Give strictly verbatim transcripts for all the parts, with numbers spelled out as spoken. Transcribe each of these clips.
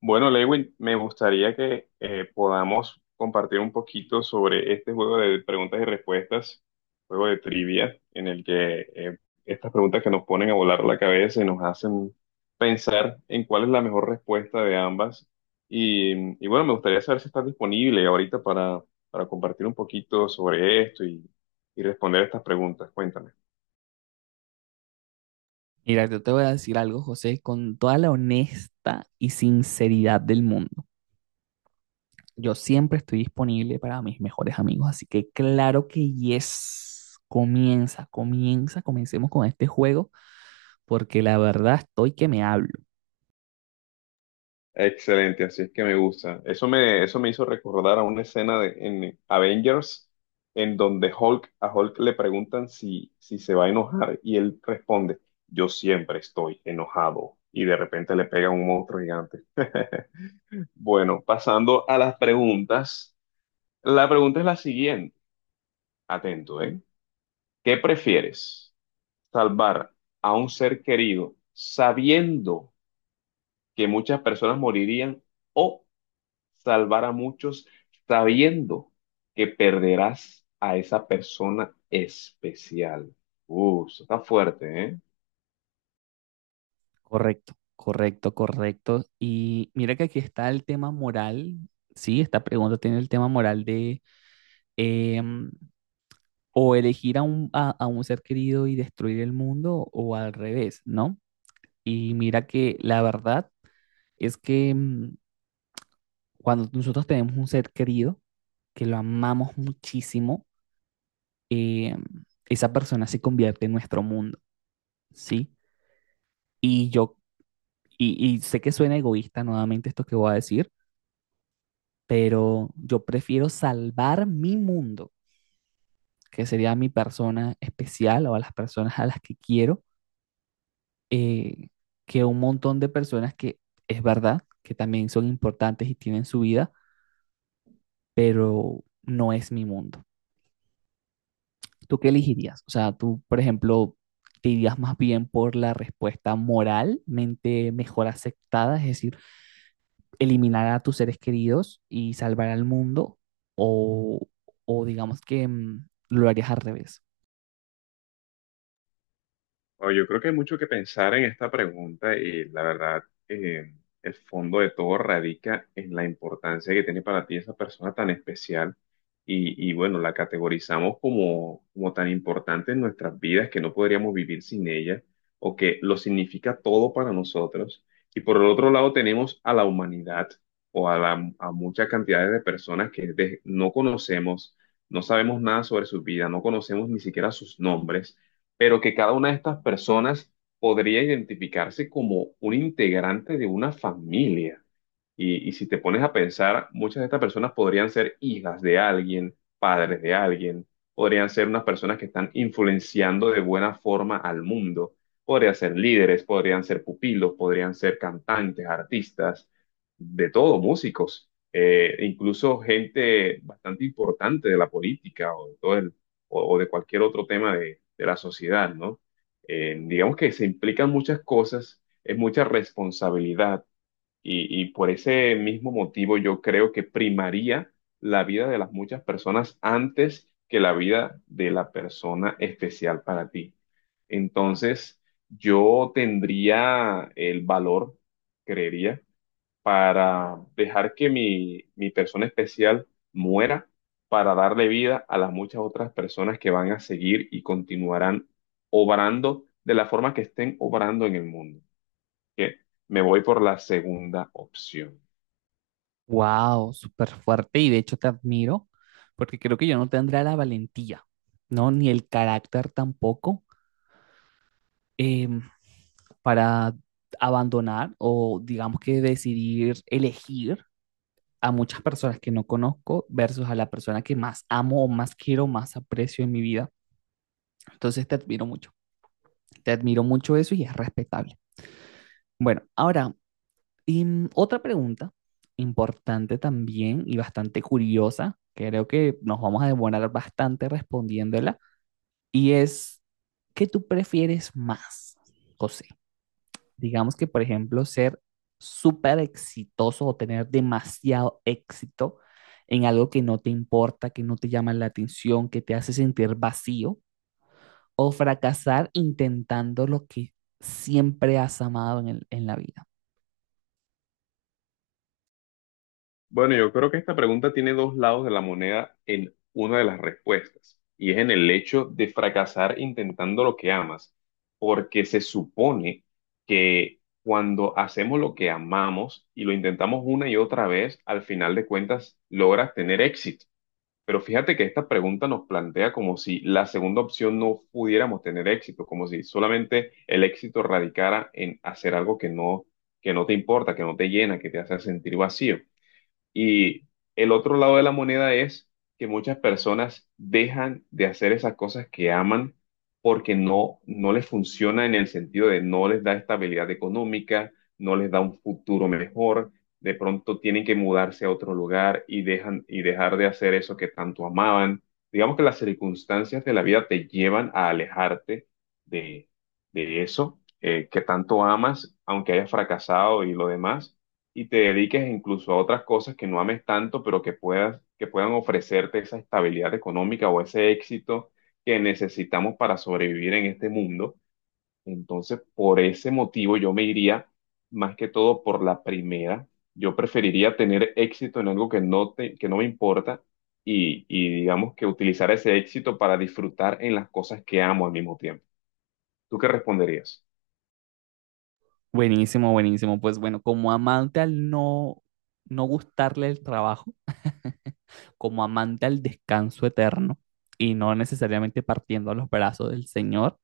Bueno, Lewin, me gustaría que eh, podamos compartir un poquito sobre este juego de preguntas y respuestas, juego de trivia, en el que eh, estas preguntas que nos ponen a volar la cabeza y nos hacen pensar en cuál es la mejor respuesta de ambas. Y, y bueno, me gustaría saber si estás disponible ahorita para, para compartir un poquito sobre esto y, y responder estas preguntas. Cuéntame. Mira, yo te voy a decir algo, José, con toda la honesta y sinceridad del mundo. Yo siempre estoy disponible para mis mejores amigos, así que claro que yes. Comienza, comienza, comencemos con este juego, porque la verdad estoy que me hablo. Excelente, así es que me gusta. Eso me, eso me hizo recordar a una escena de, en Avengers, en donde Hulk, a Hulk le preguntan si, si se va a enojar y él responde, yo siempre estoy enojado y de repente le pega un monstruo gigante. Bueno, pasando a las preguntas. La pregunta es la siguiente, atento, ¿eh? ¿Qué prefieres? ¿Salvar a un ser querido sabiendo que muchas personas morirían, o salvar a muchos sabiendo que perderás a esa persona especial? Uh, eso está fuerte, ¿eh? Correcto, correcto, correcto. Y mira que aquí está el tema moral. Sí, esta pregunta tiene el tema moral de em, o elegir a un, a a un ser querido y destruir el mundo o al revés, ¿no? Y mira que la verdad es que mm, cuando nosotros tenemos un ser querido, que lo amamos muchísimo, eh, esa persona se convierte en nuestro mundo, ¿sí? Y yo, y, y sé que suena egoísta nuevamente esto que voy a decir, pero yo prefiero salvar mi mundo, que sería mi persona especial o a las personas a las que quiero, eh, que un montón de personas que es verdad que también son importantes y tienen su vida, pero no es mi mundo. ¿Tú qué elegirías? O sea, tú, por ejemplo, te irías más bien por la respuesta moralmente mejor aceptada, es decir, eliminar a tus seres queridos y salvar al mundo, o, o digamos que mm, lo harías al revés. Bueno, yo creo que hay mucho que pensar en esta pregunta y la verdad, eh, el fondo de todo radica en la importancia que tiene para ti esa persona tan especial y, y bueno, la categorizamos como, como tan importante en nuestras vidas que no podríamos vivir sin ella o que lo significa todo para nosotros. Y por el otro lado tenemos a la humanidad o a, la, a muchas cantidades de personas que de- no conocemos, no sabemos nada sobre su vida, no conocemos ni siquiera sus nombres, pero que cada una de estas personas podría identificarse como un integrante de una familia. Y, y si te pones a pensar, muchas de estas personas podrían ser hijas de alguien, padres de alguien, podrían ser unas personas que están influenciando de buena forma al mundo, podrían ser líderes, podrían ser pupilos, podrían ser cantantes, artistas, de todo, músicos, eh, incluso gente bastante importante de la política o de todo el o, o de cualquier otro tema de, de la sociedad, ¿no? Eh, digamos que se implican muchas cosas, es mucha responsabilidad y, y por ese mismo motivo yo creo que primaría la vida de las muchas personas antes que la vida de la persona especial para ti. Entonces, yo tendría el valor, creería, para dejar que mi, mi persona especial muera, para darle vida a las muchas otras personas que van a seguir y continuarán obrando de la forma que estén obrando en el mundo. Que me voy por la segunda opción. Wow, súper fuerte y de hecho te admiro porque creo que yo no tendría la valentía, ¿no? Ni el carácter tampoco eh, para abandonar o digamos que decidir elegir a muchas personas que no conozco versus a la persona que más amo o más quiero, más aprecio en mi vida. Entonces te admiro mucho, te admiro mucho eso y es respetable. Bueno, ahora, y, otra pregunta importante también y bastante curiosa, creo que nos vamos a demorar bastante respondiéndola, y es, ¿qué tú prefieres más, José? Digamos que, por ejemplo, ser súper exitoso o tener demasiado éxito en algo que no te importa, que no te llama la atención, que te hace sentir vacío, o fracasar intentando lo que siempre has amado en el- en la vida. Bueno, yo creo que esta pregunta tiene dos lados de la moneda en una de las respuestas, y es en el hecho de fracasar intentando lo que amas, porque se supone que cuando hacemos lo que amamos y lo intentamos una y otra vez, al final de cuentas logras tener éxito. Pero fíjate que esta pregunta nos plantea como si la segunda opción no pudiéramos tener éxito, como si solamente el éxito radicara en hacer algo que no, que no te importa, que no te llena, que te hace sentir vacío. Y el otro lado de la moneda es que muchas personas dejan de hacer esas cosas que aman porque no, no les funciona en el sentido de no les da estabilidad económica, no les da un futuro mejor, de pronto tienen que mudarse a otro lugar y dejan y dejar de hacer eso que tanto amaban. Digamos que las circunstancias de la vida te llevan a alejarte de, de eso eh, que tanto amas, aunque hayas fracasado y lo demás, y te dediques incluso a otras cosas que no ames tanto, pero que puedas, que puedan ofrecerte esa estabilidad económica o ese éxito que necesitamos para sobrevivir en este mundo. Entonces, por ese motivo, yo me iría más que todo por la primera. Yo preferiría tener éxito en algo que no te, que no me importa y, y digamos que utilizar ese éxito para disfrutar en las cosas que amo al mismo tiempo. ¿Tú qué responderías? Buenísimo, buenísimo. Pues bueno, como amante al no, no gustarle el trabajo, como amante al descanso eterno y no necesariamente partiendo a los brazos del Señor,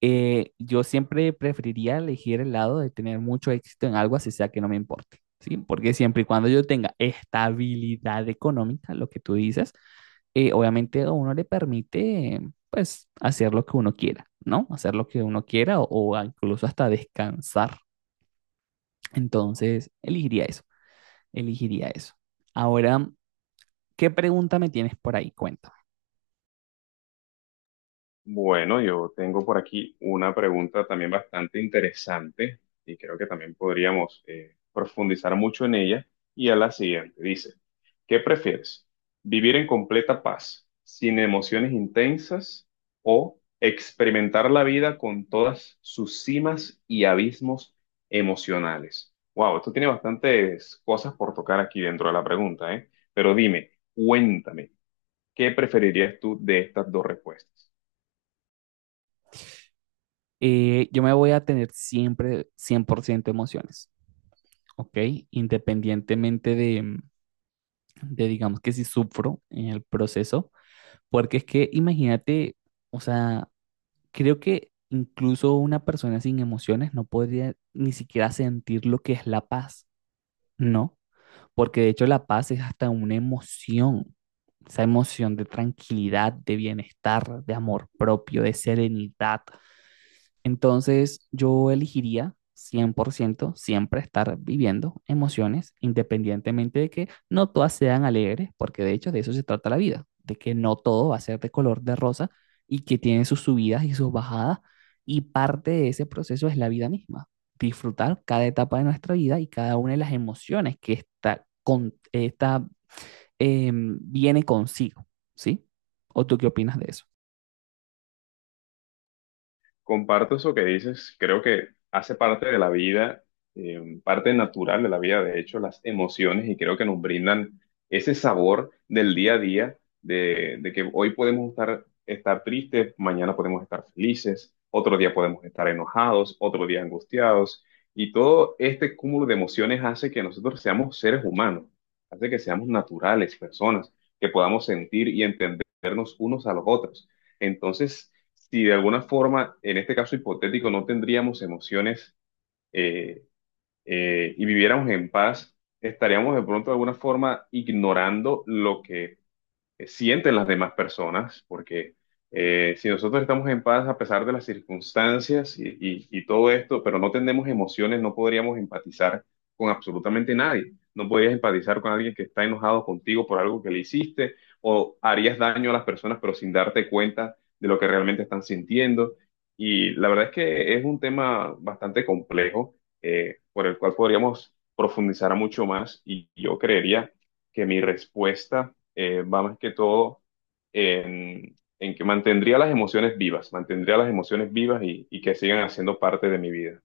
eh, yo siempre preferiría elegir el lado de tener mucho éxito en algo, así sea que no me importe, ¿sí? Porque siempre y cuando yo tenga estabilidad económica, lo que tú dices, eh, obviamente a uno le permite, pues, hacer lo que uno quiera, ¿no? Hacer lo que uno quiera o, o incluso hasta descansar. Entonces, elegiría eso, elegiría eso. Ahora, ¿qué pregunta me tienes por ahí? Cuéntame. Bueno, yo tengo por aquí una pregunta también bastante interesante y creo que también podríamos eh, profundizar mucho en ella. Y a la siguiente, dice, ¿qué prefieres? ¿Vivir en completa paz, sin emociones intensas, o experimentar la vida con todas sus cimas y abismos emocionales? Wow, esto tiene bastantes cosas por tocar aquí dentro de la pregunta, ¿eh? Pero dime, cuéntame, ¿qué preferirías tú de estas dos respuestas? Eh, yo me voy a tener siempre cien por ciento emociones. Ok, independientemente de, de, digamos que si sufro en el proceso, porque es que imagínate, o sea, creo que incluso una persona sin emociones no podría ni siquiera sentir lo que es la paz, ¿no? Porque de hecho la paz es hasta una emoción, esa emoción de tranquilidad, de bienestar, de amor propio, de serenidad, entonces, yo elegiría cien por ciento siempre estar viviendo emociones, independientemente de que no todas sean alegres, porque de hecho de eso se trata la vida, de que no todo va a ser de color de rosa y que tiene sus subidas y sus bajadas, y parte de ese proceso es la vida misma, disfrutar cada etapa de nuestra vida y cada una de las emociones que esta, con, esta, em, viene consigo, ¿sí? ¿O tú qué opinas de eso? Comparto eso que dices, creo que hace parte de la vida, eh, parte natural de la vida, de hecho, las emociones, y creo que nos brindan ese sabor del día a día, de, de que hoy podemos estar, estar tristes, mañana podemos estar felices, otro día podemos estar enojados, otro día angustiados, y todo este cúmulo de emociones hace que nosotros seamos seres humanos, hace que seamos naturales, personas, que podamos sentir y entendernos unos a los otros. Entonces, si de alguna forma, en este caso hipotético, no tendríamos emociones eh, eh, y viviéramos en paz, estaríamos de pronto de alguna forma ignorando lo que eh, sienten las demás personas, porque eh, si nosotros estamos en paz a pesar de las circunstancias y, y- y todo esto, pero no tenemos emociones, no podríamos empatizar con absolutamente nadie. No podrías empatizar con alguien que está enojado contigo por algo que le hiciste, o harías daño a las personas, pero sin darte cuenta de lo que realmente están sintiendo. Y la verdad es que es un tema bastante complejo, eh, por el cual podríamos profundizar mucho más y yo creería que mi respuesta eh, va más que todo en, en que mantendría las emociones vivas, mantendría las emociones vivas y, y que sigan haciendo parte de mi vida.